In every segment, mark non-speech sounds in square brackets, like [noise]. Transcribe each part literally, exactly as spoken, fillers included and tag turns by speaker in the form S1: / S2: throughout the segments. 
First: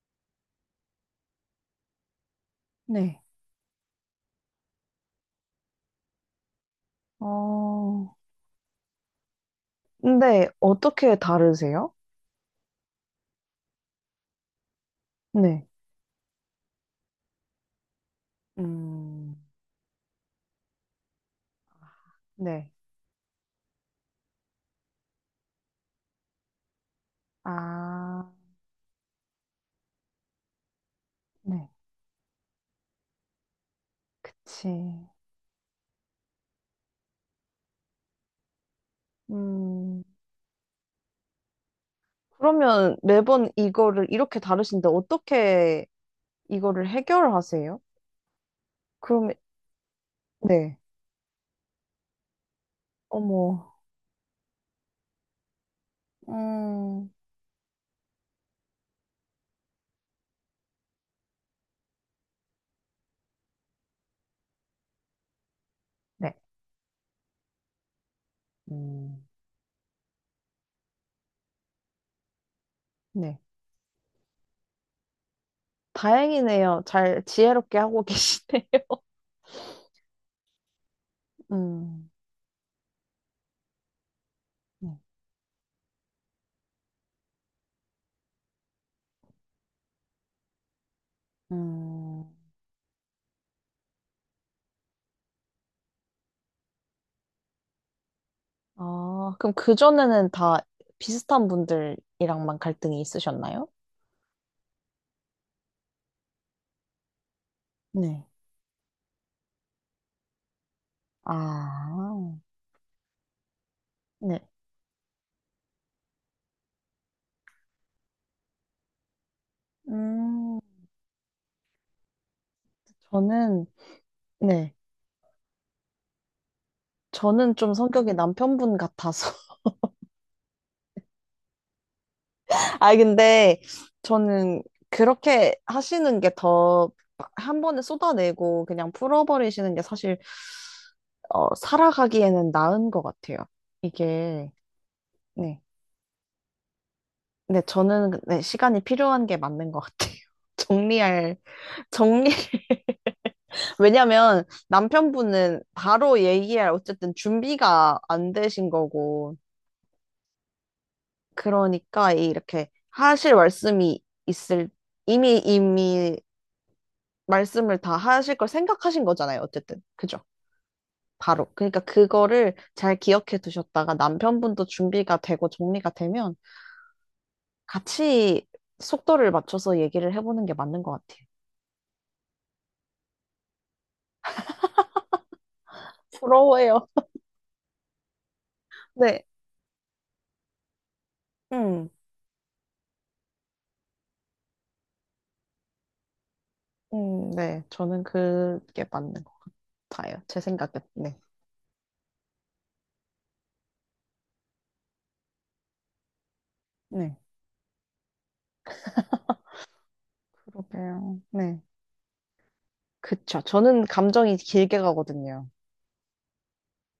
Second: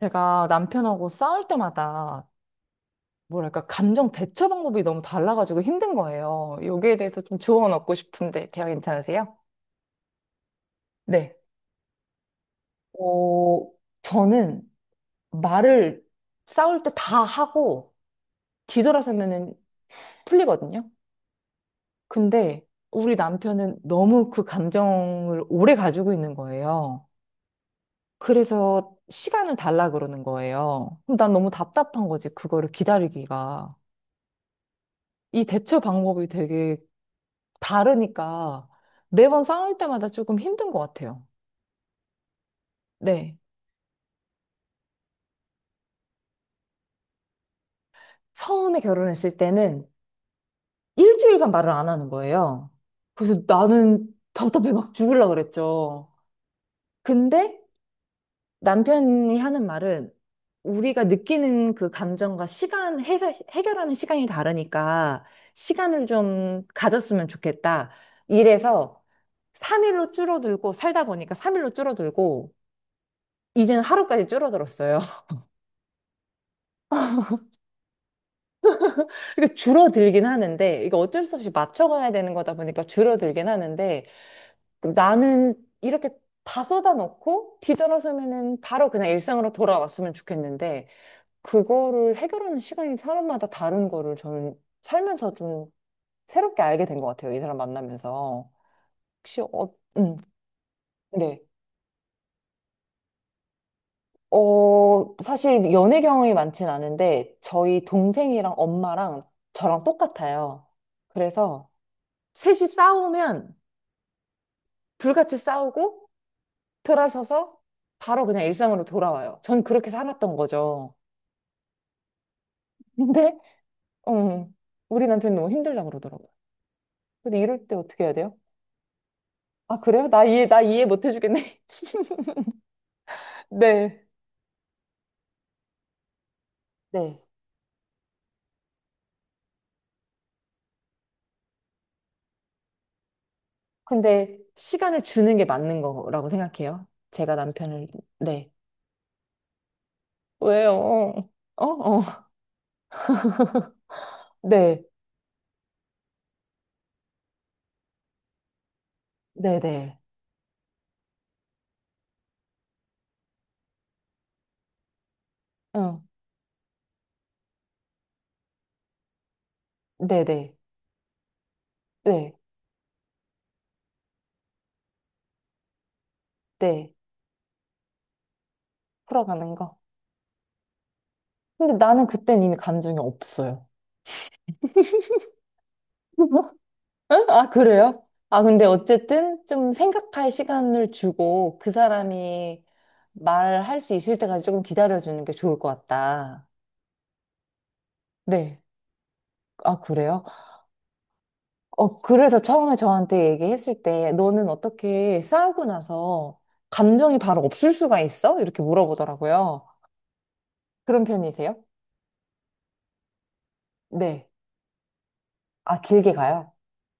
S1: 제가 남편하고 싸울 때마다
S2: 네.
S1: 뭐랄까 감정 대처 방법이 너무 달라가지고 힘든 거예요. 여기에 대해서 좀 조언 얻고
S2: 어,
S1: 싶은데 대화 괜찮으세요?
S2: 근데 어떻게
S1: 네.
S2: 다르세요?
S1: 어, 저는
S2: 네.
S1: 말을 싸울 때 다 하고
S2: 음,
S1: 뒤돌아서면은 풀리거든요. 근데
S2: 네.
S1: 우리 남편은 너무 그 감정을 오래 가지고 있는 거예요.
S2: 아,
S1: 그래서 시간을 달라 그러는 거예요. 그럼 난 너무
S2: 네.
S1: 답답한 거지, 그거를 기다리기가.
S2: 그치.
S1: 이 대처 방법이 되게 다르니까 매번 싸울
S2: 음,
S1: 때마다 조금 힘든 것 같아요.
S2: 그러면
S1: 네.
S2: 매번 이거를 이렇게 다루시는데 어떻게 이거를 해결하세요?
S1: 처음에
S2: 그럼,
S1: 결혼했을 때는
S2: 네.
S1: 일주일간 말을 안 하는 거예요. 그래서
S2: 어머,
S1: 나는 답답해 막 죽을라 그랬죠.
S2: 음,
S1: 근데 남편이 하는 말은 우리가 느끼는 그 감정과 시간, 해, 해결하는 시간이 다르니까 시간을
S2: 네.
S1: 좀 가졌으면 좋겠다. 이래서
S2: 음,
S1: 삼 일로 줄어들고 살다 보니까 삼 일로 줄어들고
S2: 네.
S1: 이제는 하루까지 줄어들었어요.
S2: 다행이네요. 잘 지혜롭게 하고 계시네요.
S1: 그까 줄어들긴 하는데, 이거 어쩔 수 없이
S2: [laughs] 음,
S1: 맞춰가야 되는 거다 보니까 줄어들긴 하는데,
S2: 네.
S1: 나는 이렇게 다 쏟아놓고 뒤돌아서면은 바로 그냥 일상으로 돌아왔으면 좋겠는데, 그거를
S2: 음.
S1: 해결하는 시간이 사람마다 다른 거를 저는 살면서 좀 새롭게 알게 된 것 같아요. 이 사람 만나면서.
S2: 아,
S1: 혹시,
S2: 그럼
S1: 어, 음,
S2: 그전에는 다
S1: 네.
S2: 비슷한 분들이랑만 갈등이 있으셨나요?
S1: 어, 사실 연애 경험이 많진 않은데, 저희
S2: 네.
S1: 동생이랑 엄마랑 저랑 똑같아요. 그래서
S2: 아,
S1: 셋이 싸우면
S2: 네.
S1: 불같이 싸우고 돌아서서 바로 그냥 일상으로 돌아와요. 전 그렇게 살았던
S2: 음,
S1: 거죠. 근데
S2: 저는,
S1: 음,
S2: 네.
S1: 우리 남편이 너무 힘들다고 그러더라고요. 근데
S2: 저는
S1: 이럴 때
S2: 좀
S1: 어떻게 해야
S2: 성격이
S1: 돼요?
S2: 남편분 같아서.
S1: 아, 그래요? 나 이해, 나 이해 못 해주겠네. [laughs]
S2: [laughs] 아, 근데
S1: 네.
S2: 저는 그렇게 하시는 게 더
S1: 네.
S2: 한 번에 쏟아내고 그냥 풀어버리시는 게 사실, 어, 살아가기에는 나은 것 같아요.
S1: 근데
S2: 이게,
S1: 시간을 주는 게
S2: 네.
S1: 맞는 거라고 생각해요. 제가
S2: 네,
S1: 남편을,
S2: 저는, 네,
S1: 네.
S2: 시간이 필요한 게 맞는 것 같아요. [laughs]
S1: 왜요?
S2: 정리할,
S1: 어, 어.
S2: 정리, 왜냐면
S1: 네.
S2: 남편분은 바로 얘기할 어쨌든 준비가 안 되신 거고
S1: 네네.
S2: 그러니까 이렇게 하실 말씀이 있을 이미
S1: 어.
S2: 이미 말씀을 다 하실 걸 생각하신 거잖아요. 어쨌든 그죠?
S1: 네네. 네.
S2: 바로. 그러니까
S1: 네.
S2: 그거를 잘 기억해 두셨다가 남편분도 준비가 되고 정리가 되면
S1: 네.
S2: 같이 속도를
S1: 풀어가는 거.
S2: 맞춰서 얘기를 해보는 게 맞는 것 같아요.
S1: 근데 나는 그땐 이미 감정이 없어요. [laughs]
S2: 부러워요.
S1: 응? 아, 그래요? 아, 근데
S2: 네.
S1: 어쨌든 좀 생각할 시간을 주고 그
S2: 음,
S1: 사람이 말할 수 있을 때까지 조금 기다려주는 게 좋을 것 같다.
S2: 음, 네. 저는
S1: 네.
S2: 그게 맞는 것
S1: 아,
S2: 같아요.
S1: 그래요?
S2: 제 생각에. 네.
S1: 어, 그래서 처음에 저한테 얘기했을 때 너는 어떻게 싸우고 나서 감정이
S2: 네.
S1: 바로 없을 수가 있어? 이렇게 물어보더라고요. 그런
S2: 그러게요. 네.
S1: 편이세요?
S2: 그쵸. 저는
S1: 네.
S2: 감정이 길게 가거든요.
S1: 아, 길게 가요?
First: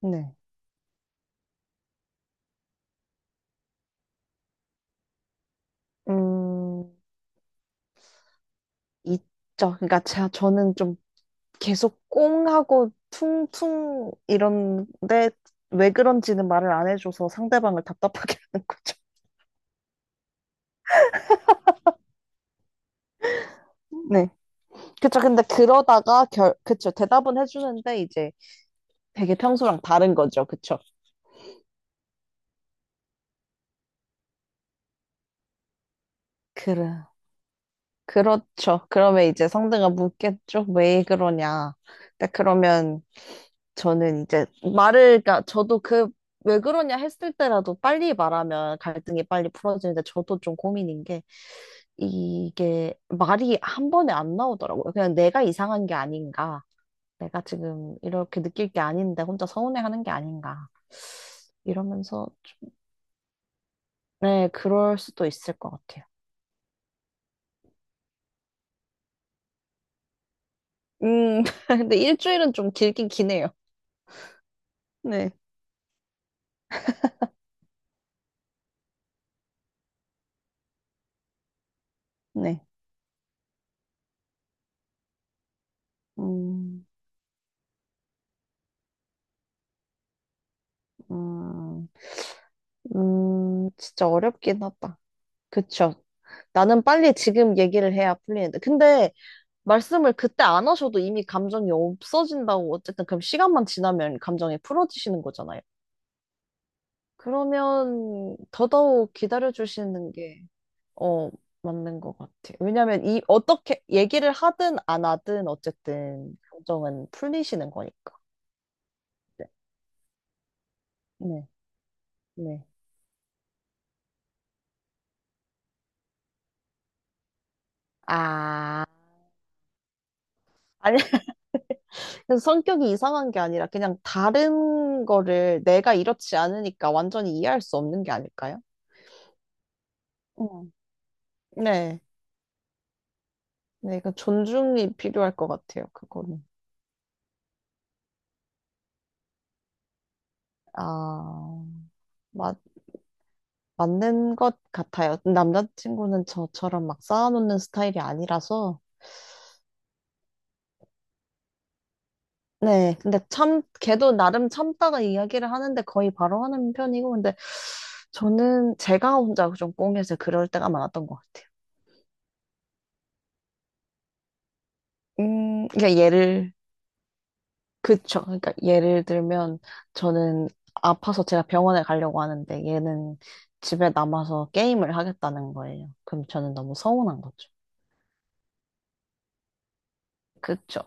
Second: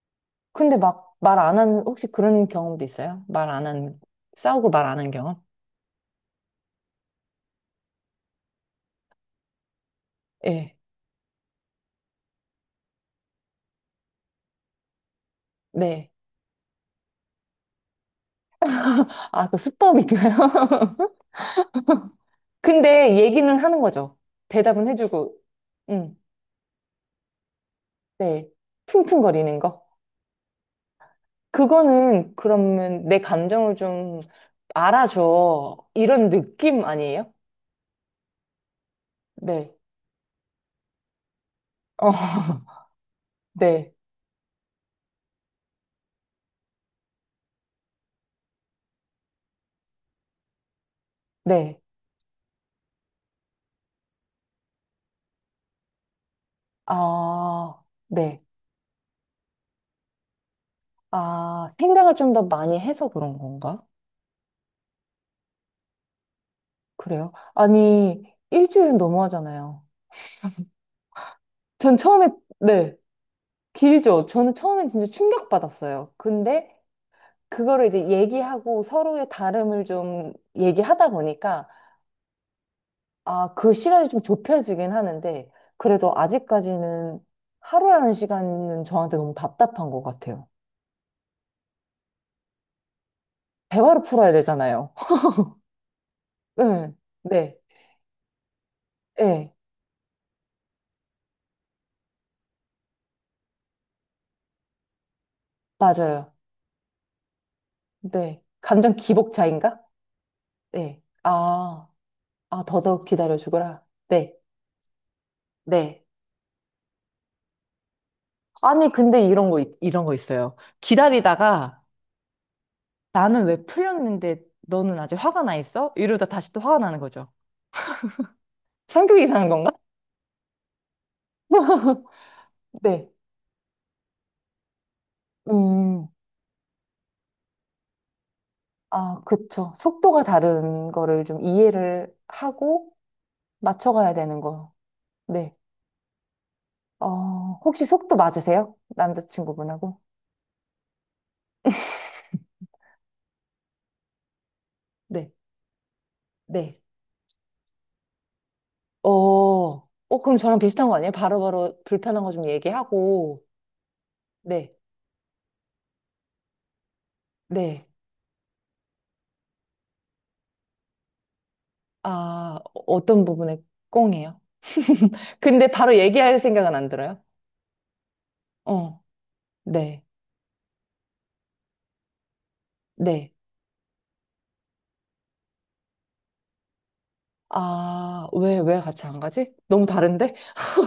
S2: 네.
S1: 근데 막 말 안 한, 혹시 그런 경험도 있어요? 말 안 한, 싸우고 말 안 한 경험?
S2: 음, 있죠. 그러니까 제가,
S1: 예.
S2: 저는 좀 계속 꽁하고 퉁퉁 이런데 왜
S1: 네.
S2: 그런지는 말을 안 해줘서 상대방을 답답하게 [laughs] 하는 거죠.
S1: 아, 그 수법인가요? [laughs] 근데 얘기는 하는 거죠.
S2: 네.
S1: 대답은
S2: 그쵸.
S1: 해주고,
S2: 근데
S1: 응
S2: 그러다가 결, 그쵸. 대답은 해주는데 이제
S1: 네.
S2: 되게
S1: 퉁퉁거리는
S2: 평소랑
S1: 거.
S2: 다른 거죠. 그쵸.
S1: 그거는 그러면 내 감정을 좀 알아줘. 이런 느낌
S2: 그래.
S1: 아니에요?
S2: 그렇죠. 그러면 이제
S1: 네.
S2: 상대가 묻겠죠. 왜 그러냐.
S1: 어,
S2: 근데
S1: [laughs]
S2: 그러면
S1: 네.
S2: 저는 이제 말을, 그러니까 저도 그, 왜 그러냐 했을 때라도 빨리 말하면 갈등이 빨리 풀어지는데 저도 좀 고민인 게
S1: 네.
S2: 이게 말이 한 번에 안 나오더라고요. 그냥 내가 이상한 게 아닌가. 내가
S1: 아,
S2: 지금
S1: 네.
S2: 이렇게 느낄 게 아닌데 혼자 서운해하는 게 아닌가.
S1: 아, 생각을
S2: 이러면서
S1: 좀 더
S2: 좀,
S1: 많이 해서 그런 건가?
S2: 네, 그럴 수도 있을 것 같아요.
S1: 그래요? 아니, 일주일은 너무하잖아요.
S2: 음, [laughs]
S1: 전
S2: 근데
S1: 처음에,
S2: 일주일은 좀
S1: 네.
S2: 길긴 기네요.
S1: 길죠. 저는 처음엔 진짜
S2: 네,
S1: 충격받았어요. 근데 그거를 이제 얘기하고 서로의 다름을 좀 얘기하다 보니까
S2: 네.
S1: 아, 그 시간이 좀 좁혀지긴 하는데 그래도
S2: 음,
S1: 아직까지는 하루라는 시간은 저한테 너무 답답한 것 같아요.
S2: 음, 음,
S1: 대화로
S2: 진짜
S1: 풀어야
S2: 어렵긴
S1: 되잖아요.
S2: 하다.
S1: [laughs]
S2: 그쵸. 나는
S1: 응,
S2: 빨리
S1: 네,
S2: 지금 얘기를 해야 풀리는데. 근데
S1: 네,
S2: 말씀을 그때 안 하셔도 이미 감정이 없어진다고 어쨌든 그럼 시간만 지나면 감정이 풀어지시는 거잖아요.
S1: 맞아요.
S2: 그러면
S1: 네. 감정
S2: 더더욱
S1: 기복차인가?
S2: 기다려주시는 게,
S1: 네.
S2: 어,
S1: 아,
S2: 맞는 것 같아요.
S1: 아, 더더욱
S2: 왜냐면 이,
S1: 기다려
S2: 어떻게
S1: 주거라.
S2: 얘기를
S1: 네,
S2: 하든 안 하든
S1: 네.
S2: 어쨌든 감정은 풀리시는 거니까.
S1: 아니, 근데
S2: 네.
S1: 이런 거, 있- 이런 거 있어요.
S2: 네.
S1: 기다리다가
S2: 네.
S1: 나는 왜 풀렸는데 너는 아직 화가 나 있어? 이러다 다시 또 화가 나는 거죠.
S2: 아,
S1: 성격이 이상한 건가?
S2: 아니.
S1: [laughs]
S2: 그래서 성격이
S1: 네.
S2: 이상한 게 아니라 그냥 다른 거를 내가
S1: 음,
S2: 이렇지 않으니까 완전히 이해할 수 없는 게 아닐까요?
S1: 아, 그쵸. 속도가
S2: 음.
S1: 다른 거를 좀
S2: 네.
S1: 이해를 하고
S2: 네,
S1: 맞춰가야
S2: 그
S1: 되는 거.
S2: 존중이 필요할 것
S1: 네.
S2: 같아요, 그거는.
S1: 어, 혹시 속도 맞으세요? 남자친구분하고?
S2: 아, 맞, 맞는 것 같아요.
S1: 네,
S2: 남자친구는
S1: 네.
S2: 저처럼 막 쌓아놓는 스타일이 아니라서.
S1: 어, 어, 그럼 저랑 비슷한 거 아니에요? 바로바로 불편한 거 좀
S2: 네, 근데
S1: 얘기하고,
S2: 참, 걔도 나름
S1: 네,
S2: 참다가 이야기를 하는데 거의 바로 하는 편이고, 근데
S1: 네.
S2: 저는 제가 혼자 좀 꽁해서 그럴 때가 많았던 것 같아요.
S1: 아, 어떤 부분에 꽁이에요? [laughs] 근데
S2: 음,
S1: 바로
S2: 그러니까
S1: 얘기할
S2: 얘를
S1: 생각은 안 들어요?
S2: 그쵸. 그러니까
S1: 어,
S2: 예를 들면
S1: 네,
S2: 저는 아파서 제가 병원에 가려고 하는데 얘는
S1: 네.
S2: 집에 남아서 게임을 하겠다는 거예요. 그럼 저는 너무 서운한 거죠.
S1: 아, 왜, 왜 같이 안 가지? 너무 다른데?
S2: 그쵸.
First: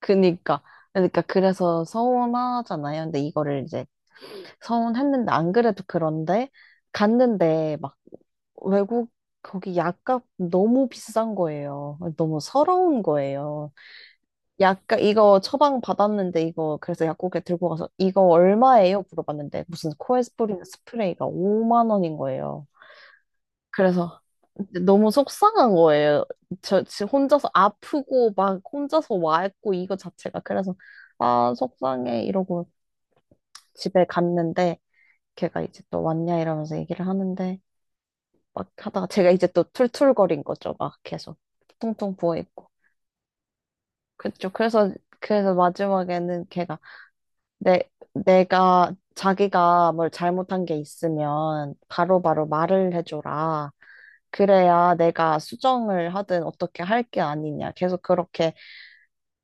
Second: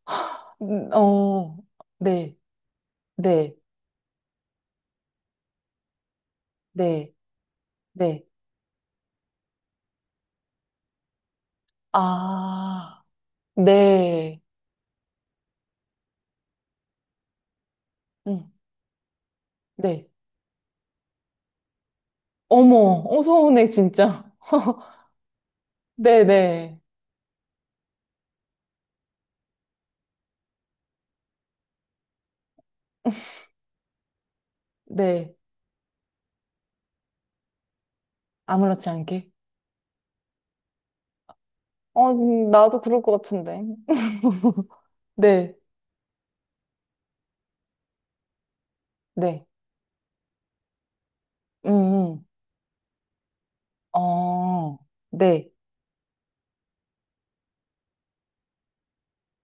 S2: 그니까.
S1: 음,
S2: 그러니까
S1: 어,
S2: 그래서
S1: 네,
S2: 서운하잖아요. 근데
S1: 네,
S2: 이거를 이제 서운했는데 안 그래도 그런데
S1: 네,
S2: 갔는데 막
S1: 네.
S2: 외국 거기 약값 너무 비싼 거예요. 너무 서러운
S1: 아,
S2: 거예요.
S1: 네,
S2: 약간 이거 처방 받았는데 이거 그래서 약국에 들고 가서 이거
S1: 응,
S2: 얼마예요? 물어봤는데 무슨
S1: 네.
S2: 코에스리린 스프레이가 오만 원인 거예요.
S1: 어머, 어, 서운해,
S2: 그래서
S1: 진짜. [laughs]
S2: 너무 속상한
S1: 네,
S2: 거예요.
S1: 네,
S2: 저, 저 혼자서 아프고 막 혼자서 와 있고 이거 자체가 그래서 아 속상해 이러고 집에 갔는데
S1: 네.
S2: 걔가 이제 또 왔냐 이러면서 얘기를 하는데 막
S1: 아무렇지
S2: 하다가
S1: 않게.
S2: 제가 이제 또 툴툴거린 거죠. 막 계속
S1: 어,
S2: 퉁퉁 부어
S1: 음,
S2: 있고
S1: 나도 그럴 것 같은데.
S2: 그쵸.
S1: [laughs]
S2: 그래서 그래서
S1: 네,
S2: 마지막에는 걔가 내, 내가
S1: 네.
S2: 자기가 뭘 잘못한 게
S1: 음,
S2: 있으면
S1: 음.
S2: 바로바로 말을 해줘라.
S1: 어,
S2: 그래야 내가
S1: 네.
S2: 수정을 하든 어떻게 할 게 아니냐. 계속 그렇게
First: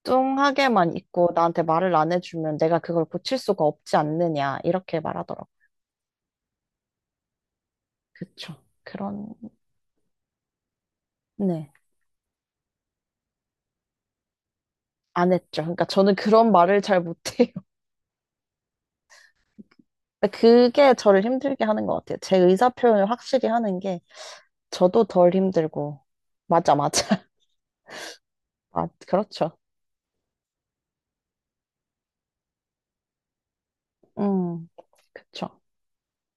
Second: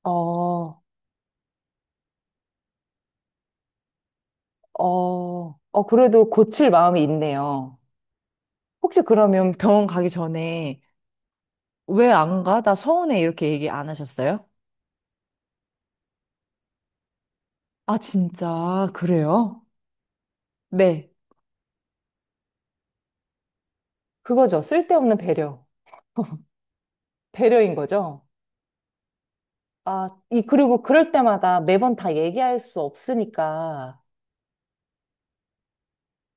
S1: 어,
S2: 뚱하게만 있고 나한테 말을 안 해주면 내가 그걸 고칠 수가 없지 않느냐. 이렇게 말하더라고.
S1: 어, 어, 그래도 고칠 마음이 있네요.
S2: 그쵸.
S1: 혹시
S2: 그런,
S1: 그러면 병원 가기 전에
S2: 네.
S1: 왜 안 가? 나 서운해. 이렇게 얘기 안 하셨어요?
S2: 안 했죠. 그러니까 저는 그런 말을 잘 못해요. [laughs]
S1: 아, 진짜, 그래요?
S2: 근데 그게
S1: 네.
S2: 저를 힘들게 하는 것 같아요. 제 의사 표현을 확실히 하는 게
S1: 그거죠.
S2: 저도
S1: 쓸데없는
S2: 덜
S1: 배려.
S2: 힘들고. 맞아, 맞아.
S1: 배려인 거죠.
S2: [laughs] 아, 그렇죠.
S1: 아, 이, 그리고 그럴 때마다 매번 다 얘기할 수 없으니까,
S2: 음, 그쵸.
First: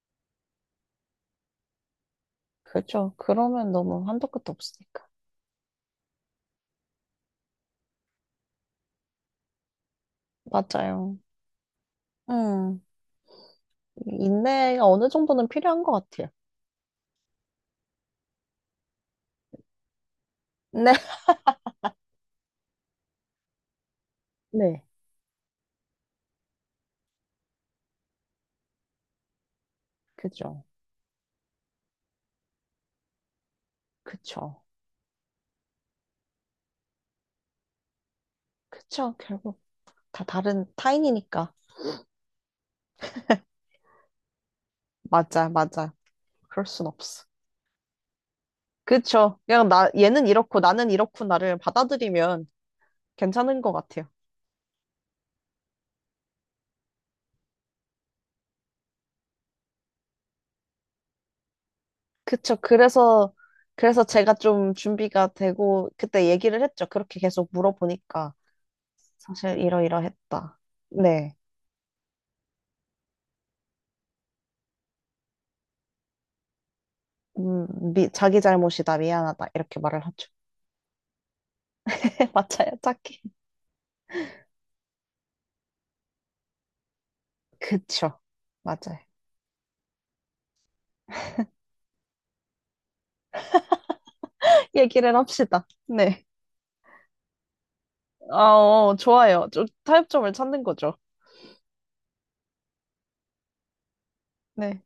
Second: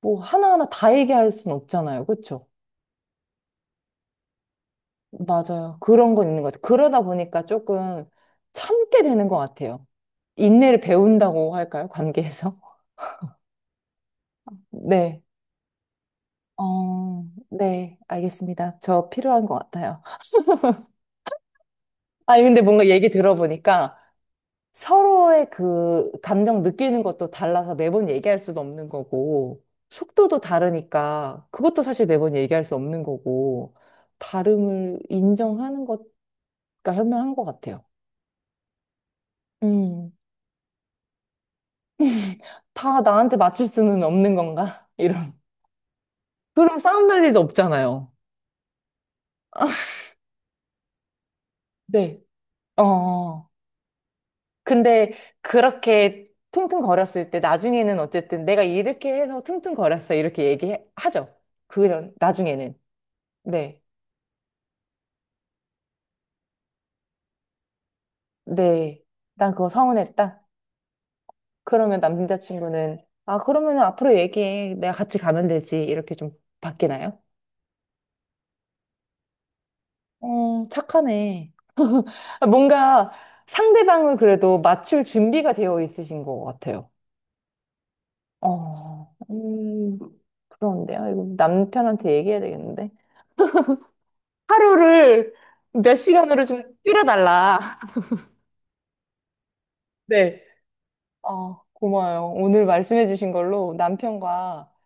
S1: 뭐, 하나하나 다 얘기할 수는 없잖아요. 그쵸?
S2: 그죠. 그러면 너무 한도 끝도 없으니까.
S1: 맞아요. 그런 건 있는 것 같아요. 그러다 보니까 조금 참게 되는 것 같아요. 인내를
S2: 맞아요.
S1: 배운다고 할까요? 관계에서?
S2: 음,
S1: [laughs]
S2: 인내가 어느
S1: 네.
S2: 정도는 필요한 것 같아요.
S1: 어, 네. 알겠습니다. 저 필요한 것 같아요.
S2: 네.
S1: 아니, 근데 뭔가 얘기 들어보니까
S2: 네.
S1: 서로의 그 감정 느끼는 것도 달라서 매번 얘기할 수도 없는 거고, 속도도
S2: 그죠.
S1: 다르니까 그것도 사실 매번 얘기할 수 없는 거고,
S2: 그쵸.
S1: 다름을 인정하는 것과 현명한 것 같아요.
S2: 그쵸. 결국
S1: 음.
S2: 다 다른 타인이니까.
S1: [laughs] 다 나한테 맞출 수는 없는 건가? [laughs] 이런.
S2: 맞아, 맞아. 그럴
S1: 그럼
S2: 순
S1: 싸움 날
S2: 없어.
S1: 일도 없잖아요.
S2: 그쵸. 그냥 나,
S1: [laughs]
S2: 얘는 이렇고 나는 이렇구나를
S1: 네.
S2: 받아들이면
S1: 어.
S2: 괜찮은 것 같아요.
S1: 근데 그렇게 퉁퉁거렸을 때 나중에는 어쨌든 내가 이렇게 해서 퉁퉁거렸어 이렇게 얘기하죠. 그런
S2: 그쵸.
S1: 나중에는
S2: 그래서,
S1: 네,
S2: 그래서 제가 좀 준비가 되고 그때 얘기를 했죠. 그렇게 계속 물어보니까
S1: 네, 난
S2: 사실
S1: 그거 서운했다.
S2: 이러이러했다. 네.
S1: 그러면 남자친구는 아 그러면 앞으로 얘기해 내가 같이 가면 되지 이렇게 좀 바뀌나요?
S2: 음, 미, 자기 잘못이다, 미안하다, 이렇게 말을 하죠.
S1: 어 착하네.
S2: [laughs] 네,
S1: 아,
S2: 맞아요,
S1: 뭔가
S2: 딱히.
S1: 상대방을 그래도 맞출 준비가 되어 있으신 것 같아요.
S2: 그쵸, 맞아요.
S1: 어, 음, 그런데요. 이거 남편한테 얘기해야 되겠는데.
S2: [laughs] 얘기를
S1: 하루를
S2: 합시다.
S1: 몇
S2: 네.
S1: 시간으로 좀 줄여달라.
S2: 아, 어, 좋아요. 좀 타협점을
S1: 네.
S2: 찾는 거죠.
S1: 어, 고마워요. 오늘 말씀해주신 걸로 남편과
S2: 네.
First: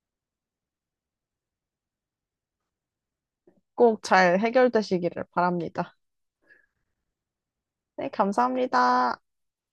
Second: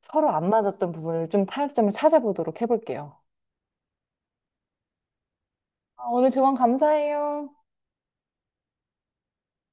S1: 서로 안 맞았던 부분을 좀 타협점을 찾아보도록 해볼게요.
S2: 꼭 잘 해결되시기를 바랍니다.
S1: 아, 오늘 조언 감사해요.
S2: 네, 감사합니다.